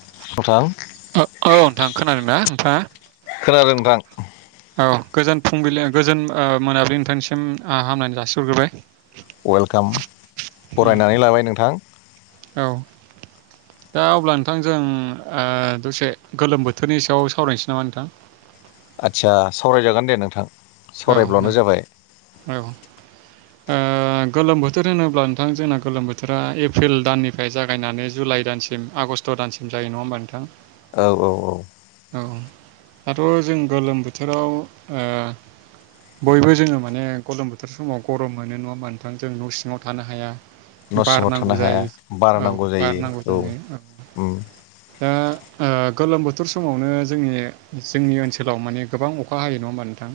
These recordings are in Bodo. [unintelligible] [unintelligible] औ नोंथां खोनादों ना नोंथाङा खोनादों नोंथां औ गोजोन फुंबिलि गोजोन ओ मोनाबिलि नोंथांसिम हामलायनाय जासिहरग्रोबाय वेलकाम उम बरायनानै लाबाय नोंथां औ। दा अब्ला नोंथां जों ओ दसे गोलोम बोथोरनि सायाव सावरायनोसै नामा नोंथां। आदसा सावरायजागोन दे नोंथां। औ नों सावरायब्लानो जाबाय औ ओ गोलोम बोथोर होनोब्ला नोंथां जोंना गोलोम बोथोरा एप्रिल दाननिफ्राय जागायनानै जुलाइ दानसिम आगष्ट। स्थ' दानसिम जायो नङा होमबा नोंथां। औ औ औ औ दाथ' जों गोलोम बोथोराव ओ बयबो जोङो माने गलम बोथोर समाव गरम मोनो नङा मोनथां जों न' सिङाव थानो हाया। न' सिङाव बारनांगौ थानो हाया जायो बार औ नांगौ जायो बारनांगौ जायो औ उम दा। ओ गोलोम बोथोर समावनो जोंनि जोंनि ओनसोलाव माने गोबां अखा हायो नङा होमबा नोंथां।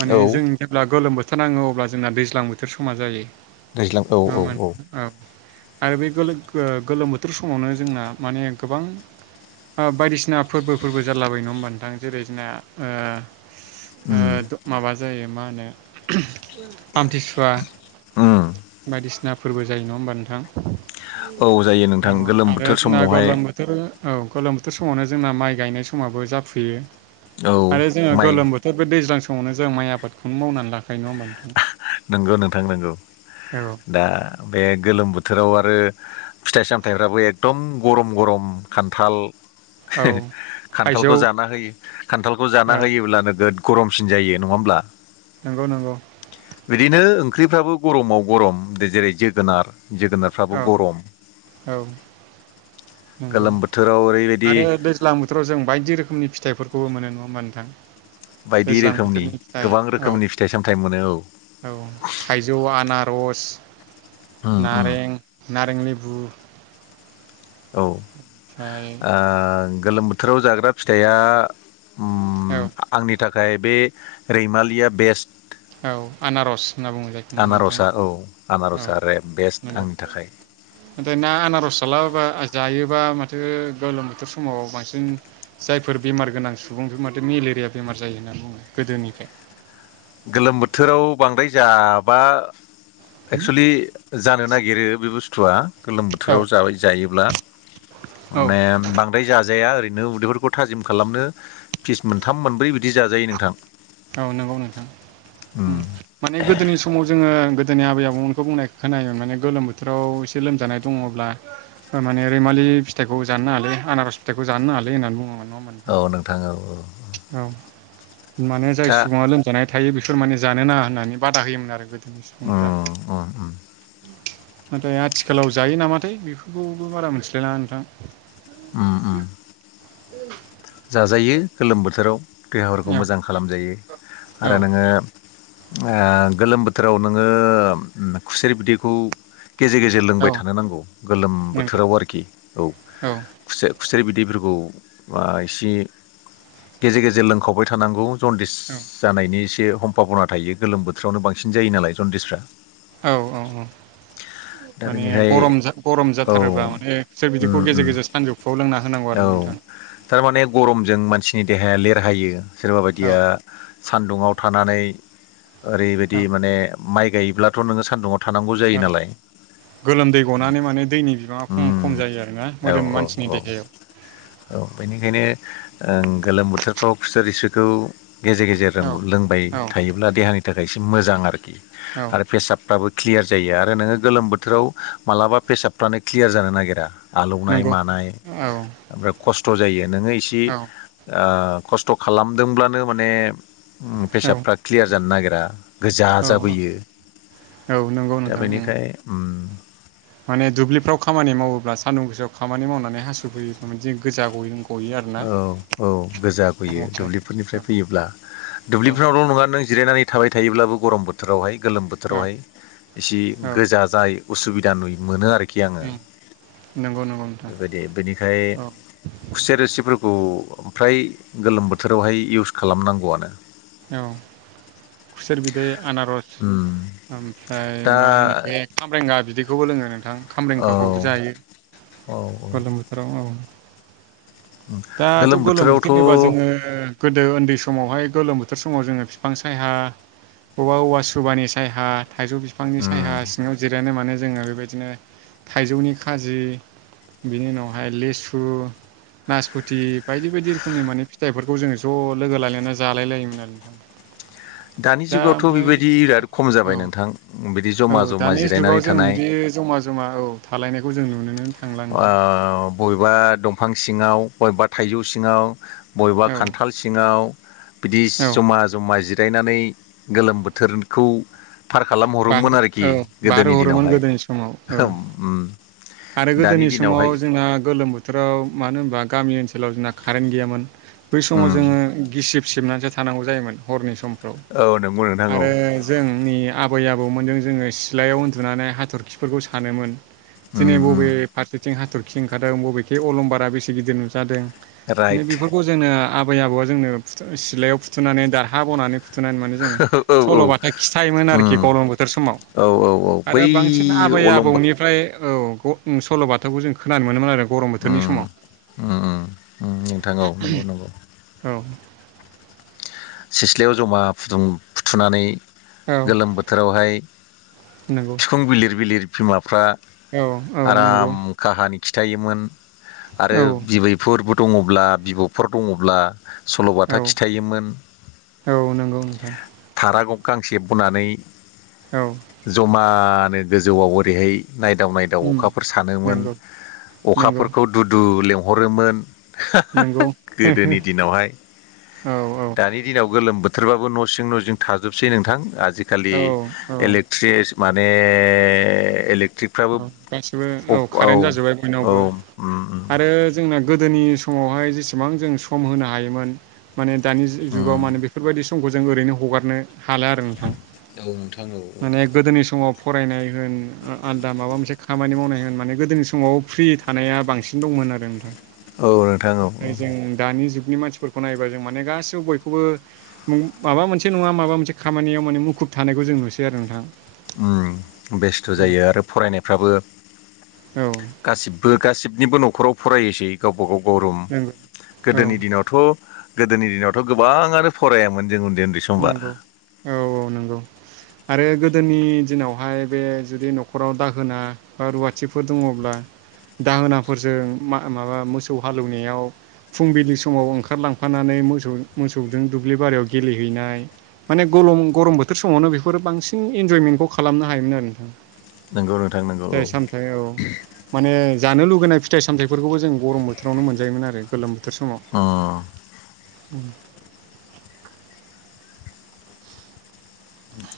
माने औ जों जेब्ला गोलोम बोथोर नाङो अब्ला जोंना दैज्लां बोथोर समा जायो। दैज्लां औ- नङा औ होमबा -औ-। नोंथां आरो बे गोलो ओ गोलोम बोथोर समावनो जोंना माने गोबां। ओ बायदिसिना फोरबोफोरबो जालाबाय नङा होमबा नोंथां जेरै जोंना ओ। उम [unintelligible] जायो मा होनो आमथिसुवा उम बायदिसिना। फोरबो जायो नङा होमबा नोंथां। औ जायो [unintelligible] नोंथां औ गोलोम बोथोर आरो जोंना समावहाय गलोम बोथोर औ गोलोम थोर समावनो जोंना माइ गायनाय समाबो जाफुयो औ आरो जोङो माइ गोलोम बोथोर बे दैज्लां फावनो जों माइ आबादखौनो मावनानै लाखायो नङा होमबा नोंथां। नोंगौ नोंथां नोंगौ औ दा बे गोलोम बोथोराव आरो फिथाइ सामथाइफ्राबो एकदम गरम गरम खान्थाल औ [unintelligible] थाइजौ खान्थालखौ जाना होयो खान्थालखौ जाना औ होयोब्लानो गोद गरमसिन जायो नङा होमब्ला? नंगौ नंगौ बिदिनो ओंख्रिफ्राबो गरमाव गरम जेरै जोगोनार जोगोनारफ्राबो औ गरम औ नंगौ गोलोम बोथोराव ओरैबायदि आरो दैज्लां बोथोराव जों बायदि रोखोमनि फिथाइफोर खौबो मोनो नङा होमबा नोंथां बायदि दैज्लां रोखोमनि बोथोरनि फिथाइ गोबां औ रोखोमनि फिथाइ सामथाइ मोनो औ। औ थाइजौ आनारस उम उम नारें नारें लेबु औ ओ ओमफ्राय गोलोम बोथोराव जाग्रा फिथाइया उ औ आंनि थाखाय बे रैमालिया बेस्ट। औ आनारस। होनना बुङो जायखौ नङा होमबा नोंथां आनारसा औ आनारसा रे बेस्ट आंनि थाखाय। ओमफ्राय ना आनारसाला बा जायो। बा माथो गोलोम बोथोर समाव बांसिन जायफोर बेमार गोनां सुबुंफोर माथो मेलेरेया बेमार बेमार जायो होनना बुङो गोदोनिफ्राय। गोलोम बोथोराव बांद्राय जाबा। एक्सुलि जानो नागिरो बे बुस्थुआ। गोलोम औ बोथोराव जाबाय जायोब्ला औ माने बांद्राय जाज जाया ओरैनो उदैफोरखौ थाजिम खालामनो फिस मोनथाम मोनब्रै बिदि जाजायो नोंथां। औ नंगौ नोंथां उ उम माने गोदोनि समाव जोङो गोद। जोंनि आबै आबौमोनखौ बुंनाय खोनायोमोन माने गोलोम बोथोराव एसे लोमजानाय दङ'ब्ला माने रैमालि। बे फिथाइखौ जानो नालाय आनारस फिथखौ जानो नालाय होननानै बुङोमोन। नङा ओमबा औ औ औ नोंथां औ। माने जाय दा सुबुङा लोमजानाय थायो बिफोर माने जानो नाङा होननानै बादा होयोमोन आरो गोद। बि सुबुंफोरा। उम उम उम नाथाय आथिखालाव जायो नामाथाय बेफोरखौबो बारा मोनथिलायलाङा नोंथां। उम उम। [inaudible] जाजायो गोलोम बोथोराव देहाफोरखौ औ मोजां खालामजायो आरो औ नोङो गोलोम बोथोराव नोङो खुसेर बिदैखौ गेजेर गेजेर लोंबाय औ थानो नांगौ गोलोम नंगौ बोथोराव आरोखि औ खुसेर। खुसेर बिदैफोरखौ एसे गेजेर गेजेर लोंखावबाय थानांगौ। जन्दिस जानायनि एसे सम्भाबना थायो गोलोम बोथोरावनो बांसिन जायो नालाय जन्दिसफ्रा। औ औ औ। दा माने बेनिखाय गरम गरम औ जाथारोबा माने बि बिदिखौ उम उम गेजेर गेजेर सानजौफुआव लोंना होनांगौ आरो नोंथां। [inaudible] माने गरमजों मानसिनि देहाया लेरहायो सोरबा बायदिया औ औ सान्दुङाव थानानै ओरैबायदि औ माने माइ गायोब्लाथ' नोङो सान्दुङआव नांगौ जायो नालाय। गोलोमदै गनानै माने दैनि बिबाङा खम उम खम जायो आरोना औ मोदोम औ मानसिनि औ देहायाव। औ बेनिखायनो गोलोम बोथोरफ्राव खुसेर रिसुखौ गेजेर गेजेर औ लोंबाय औ थायोब्ला देहानि थाखाय एसे मोजां आरोखि औ आरो फेसाबफ्राबो क्लियार जायो आरो नोङो गोलोम बोथोराव मालाबा फेसाबफ्रानो क्लियार जानो नागिरा। आलौनाय नंगौ मानाय औ ओमफ्राय खस्थ' जायो नोङो इसे औ खस्थ' खालामदोंब्लानो माने औ पेसाबफ्रा क्लियार जानो नागिरा गोजा औ जाबोयो। औ नंगौ दा नोंथां उम बेनिखाय उम। माने दुब्लिफ्राव खामानि मावोब्ला सान्दुं गोसोआव खामानि मावनानै हासु फैयोब्ला गोजा गयो नंगौ। औ औ गोजा गैयो समाव जायो दुब्लिफोरनिफ्राय फैयोब्ला औ दुब्लिफोरावल' नङा नों जिरायनानै थाबाय थायोब्लाबो गरम बोथोरावहाय गोलोम बोथोरावहाय एसे औ गोजा जाय उसुबिदा नुयो मोनो आरोखि। खि आङो उम नंगौ नंगौ नोंथां बेबायदि बेनिखाय औ खुसेर रोसि खौ फ्राय गोलोम बोथोरावहाय इउस खालामनांगौआनो। औ खुसेर बिदै। आनारस उम ओमफ्राय दा मा होनो बे खाम्रेंगा बिदिखौबो लोङो नोंथां। औ खाम्रेंखाखौबो जायो औ गोलोम बोथोराव औ। दाथ' गोलोम बोथोर होनबा जोङो गोदो उन्दै समावहाय गोलोम बोथोर बोथोर समाव जोङो बिफां सायहा बबेबा औवा सुबानि साय हा थाइजौ बिफांनि उम साय हा सिङाव जिरायनो माने जोङो बेबायदिनो थाइजौनि खाजि बिनि उनावहाय लिसु नासफुथि बायदि बायदि रोखोमनि माने फिथाइफोरखौ जोङो ज' लोगो लायनानै जालाय लायोमोन आरो। नोंथाङा। दानि जुगावथ' बेबायदि बिराद खम जाबाय औ नोंथां। जमा औ जमा दानि जुगाव जिरायनानै जों थानाय बिदि जमा जमा औ थालायनायखौ जों नुुनोनो बबेबा दंफां सिङाव बबेबा थाइजौ सिङाव बबेबा औ खान्थाल सिङाव बिदि औ जमा जमा जि जायनानै गोलोम बोथोरखौ फार खालाम बारहो हरोमोन आरोखि औ गोदोनि बारहोहरोमोन दिनावहाय। गोदोनि समाव औ आरो दानि गोदोनि समाव दिनावहाय जोंना गोलोम बोथोराव मानो होनबा गामि ओनसोलाव जोंना कारेन्ट गैयामोन बै समाव उम जोङो गिसिब सिबनानैसो थानांगौ जायोमोन हरनि समफ्राव औ नंगौ नोंथां औ आरो जोंनि आबै आबौमोनजों जोङो सिलायाव उन्दुनानै हाथरखिफोरखौ सानोमोन। उम दिनै बबे उम फारसेथिं हाथरखि ओंखारदों बबेखे अलंबारा बेसे गिदिर नुजादों राइट बेफोरखौ जोङो आबै आबौआ जोंनो सिलायाव फुथुनानै दारहा बनानै फुथु थुनानै मोनो जोङो औ औ औ सल'बाथा खिथायोमोन उम आरोखि गरम बोथोर समाव। औ औ औ आरो बै बांसिन आबै अलंबा आबौनिफ्राय औ सल' बाथौखौ जों खोनानो मोनोमोन आरो गरम बोथोरनि उम उम उम उम नोंथां औ नंगौ नंगौ समाव औ सिथ्लायाव जमा फुथुनानै औ गोलोम बोथोरावहाय नंगौ बिखुं बिलिर बिलिर बिमाफ्रा औ औ नंगौ आराम काहानि खिथायोमोन आरो औ बिबैफोरबो दङब्ला बिब'फोर दङब्ला औ सल'बाथा खिथायोमोन। औ नंगौ नोंथां रागब गांसे बानै औ जमानो गोजौआव ओरैहाय नायदाव नायदाव अखाफोर सानोमोन नंगौ नंगौ अखाफोरखौ दुदु लेंंहरोमोन नंगौ गोदोनि दिनावहाय औ औ दानि दिनाव गोलोम बोथोरबाबो न' सिं न' सिं थाजोबसै नोंथां आजिखालि औ औ इलेक्ट्रिस माने इलेक्ट्रिकफ्राबो औ गाससिबो औ कारेन्ट जाजोबबाय औ बयनावबो उम आरो जोंना गोदोनि समावहाय जेसेबां जों सम होनो हायोमोन माने दानि जुगाव उम माने बेफोरबायदि समखौ जों ओरैनो हगारनो हाला आरो नोंथां औ नोंथां औ माने गोदोनि समाव फरायनाय होन आलदा माबा मोनसे खामानि मावनाय होन माने गोदोनि समाव फ्रि थानाया बांसिन दंमोन आरो नोंथां औ नोंथां औ फ्राय जों दानि जुग नि मानसिफोरखौ नायबा जों माने गासिबो बयखौबो माबा मोनसे नङा माबा मोनसे खामानियाव माने मुखुब थानायखौ जों नुसै आरो नोंथां बेस्थ' जायो आरो फरायनायफ्राबो औ गासिबो गासिबनिबो न'खराव फरायायोसै गावबा गाव गरम नंगौ औ गोदोनि दिनावथ' गोदोनि दिनावथ' गोबाङानो फरायामोन जों उन्दै उन्दै समबा नंगौ औ औ नंगौ आरो गोदोनि दिनावहाय बे जुदि न'खराव दाहोना बा रुवाथिफोर दङब्ला दाहोनाफोरजों माबा मोसौ हालौवनायाव फुंबिलि समाव ओंखारलांफानानै मोसौ मोसौजों दुब्लि बारियाव गेलेयो हैनाय माने गरम बोथोर समावनो बेफोरो बांसिन इनजयमेन्टखौ खालामनो हायोमोन आरो नोंथां नंगौ नोंथां नंगौ औ फिथाइ सामथाय औ माने जानो लुगैनाय फिथाइ सामथायफोरखौबो जों गरम बोथोरावनो मोनजायोमोन आरो गोलोम बोथोर समाव उम उम।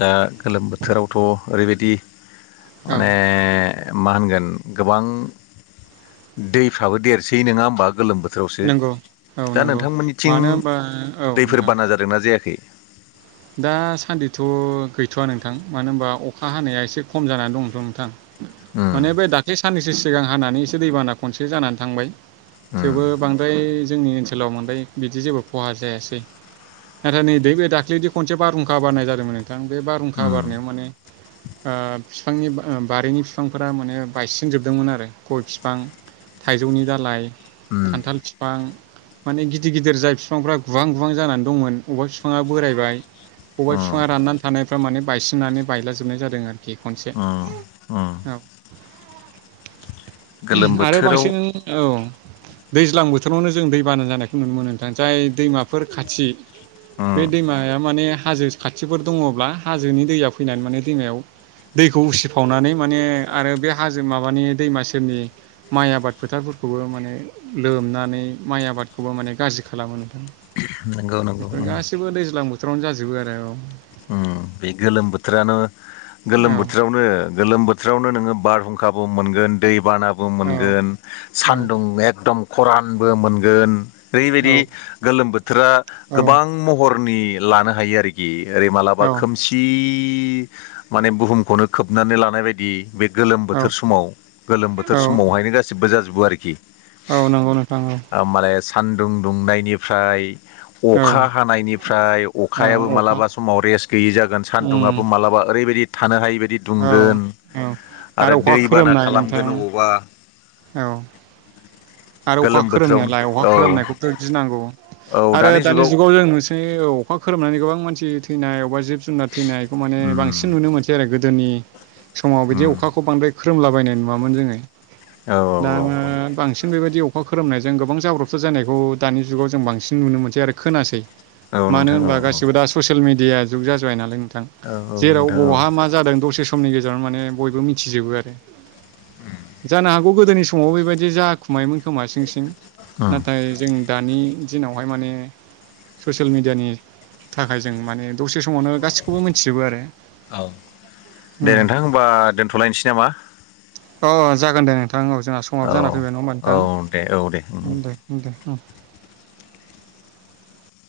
दा गोलोम बोथोरावथ' ओरैबायदि औ माने मा होनगोन गोबां दैफ्राबो देरसै नङा होमबा गोलोम बोथोराव नंगौ औ बोथोरावसो दा नंगौ नोंथांमोननिथिं मानो होनबा औ दैफोर नोंथां बाना जादोंना जायाखै। दासान्दिथ' गैथ'वा नोंथां मानो होनबा अखा हानाया एसे खम जानानै दंथ' नोंथां। उम माने बे दाख्लै साननैसो सिगां हानानै एसे दैबाना खनसे जानानै थांबाय। उम थेवबो बांद्राय जोंनि ओनसोलाव मोनबाय बिदि जेबो खहा जायासै नाथाय नै दे बे दाख्लिनि बिदि खनसे बारहुंखा बारनाय जादोंमोन नोंथां बे बारहुंखा उम बारनायाव माने ओ बिफांनि बारिनि बिफांफोरा माने बायसिन जोबदोंमोन आरो गय फिफां थाइजौनि दालाइ उम खान्थाल बिफां माने गिदिर गिदिर जाय बिफांफ्रा गोबां गोुबां जानानै दंमोन बबेबा बिफाङा बोरायबाय बबेबा उम बिफाङा राननानै थानायफ्रा माने बायसिननानै बायलाजोबनाय जादों आरो। खि खनसे उम उम औ गोलोम आरो बोथोराव बांसिन औ। दैज्लां बोथोरावनो जों दैबाना जानायखौ नुनो मोनो नोंथां जाय दैमाफोर खाथि बे उम दैमाया माने हाजो खाथिफोर दङब्ला हाजोनि दैया फैनानै माने दैमायाव दैखौ उसिफावनानै माने आरो बे हाजो माबानि दैमा सेरनि माइ आबाद फोथारखौ खौबो माने लोमनानै माइ आबादखौबो माने गाज्रि खालामो। नंगौ नंगौ बेफोर उम गासैबो दैज्लां बोथोरावनो जाजोबो आरो औ। उम बे गोलोम बोथोरानो औ गोलोम बोथोरावनो गोलोम बोथोरावनो नोङो बारहुंखा ब मोनगोन दैबानाबो औ मोनगोन औ सान्दुं एकदम खरानबो मोनगोन ओरैबायदि औ गोलोम बोथोरा गोबां महरनि लानो हायो आरोखि। ओरै औ मालाबा खोमसि माने बुहुमखौनो खोबनानै लानाय बायदि बे गोलोम औ बोथोर समाव गोलोम बोथोर औ समावहायनो गासिबो जाजोबो आरोखि। औ नंगौ नोंथां औ सान्दुं दुंनायनिफ्राय अखा औ हानायनिफ्राय अखायाबो औ अखा मालाबा सम समाव रेस गैयै जागोन सान्दुंङाबो उम मालाबा ओरैबायदि थानो हायै बाय दि‌ औ दुंगोन औ आरो अखा दैबाना खोरोमनाय नोंथां खालामगोन अबावबा औ आरो अखा गोलोम बोथोरावनो खोरोमनायालाय अखा औ खोरोमनायखौबो गिनांगौ। आरो दानि जुगाव जों नुसै अखा खोरोमनानै गोबां मानसि थैनाय अबा जिब जुनार थैनायखौ माने उम बांसिन नुनो मोनसै आरो गोदोनि समाव बिदि उम अखाखौ बांद्राय खोरोमलाबायनाय नुवामोन जोङो औ औ दा औ बांसिन बेबायदि अखा खोरोमनायजों गोबां जाब्रबसार जानायखौ दानि जुगाव जों बांसिन नुनो मोनसै आरो खोनासै। औ मानो नोंथां औ होनबा गासिबो दा ससियेल मि दिया जुग जाजोब्बाय नालाय नोंथां औ औ जेराव नोंथां औ बवहा मा जादों दसे समनि गेजेराव माने बयबो मिथिजोबो आरो जानो हागौ गोदोनि समाव बेबायदि जा खुमायोन खोमा सिं सिं उम नाथाय जों दानि दिनावहाय माने ससियेल मिडियानि थाखाय जों माने दसे समावनो गासिखौबो मिथिजोबो आरो औ दे उम। नोंथां होमबा दोनथ'लायनोसै नामा अ जागोन दे नोंथां औ जोंना समाबो औ जाना फैबाय नङा होमबा औ दे औ दे उम नोंथां दे दे। हौ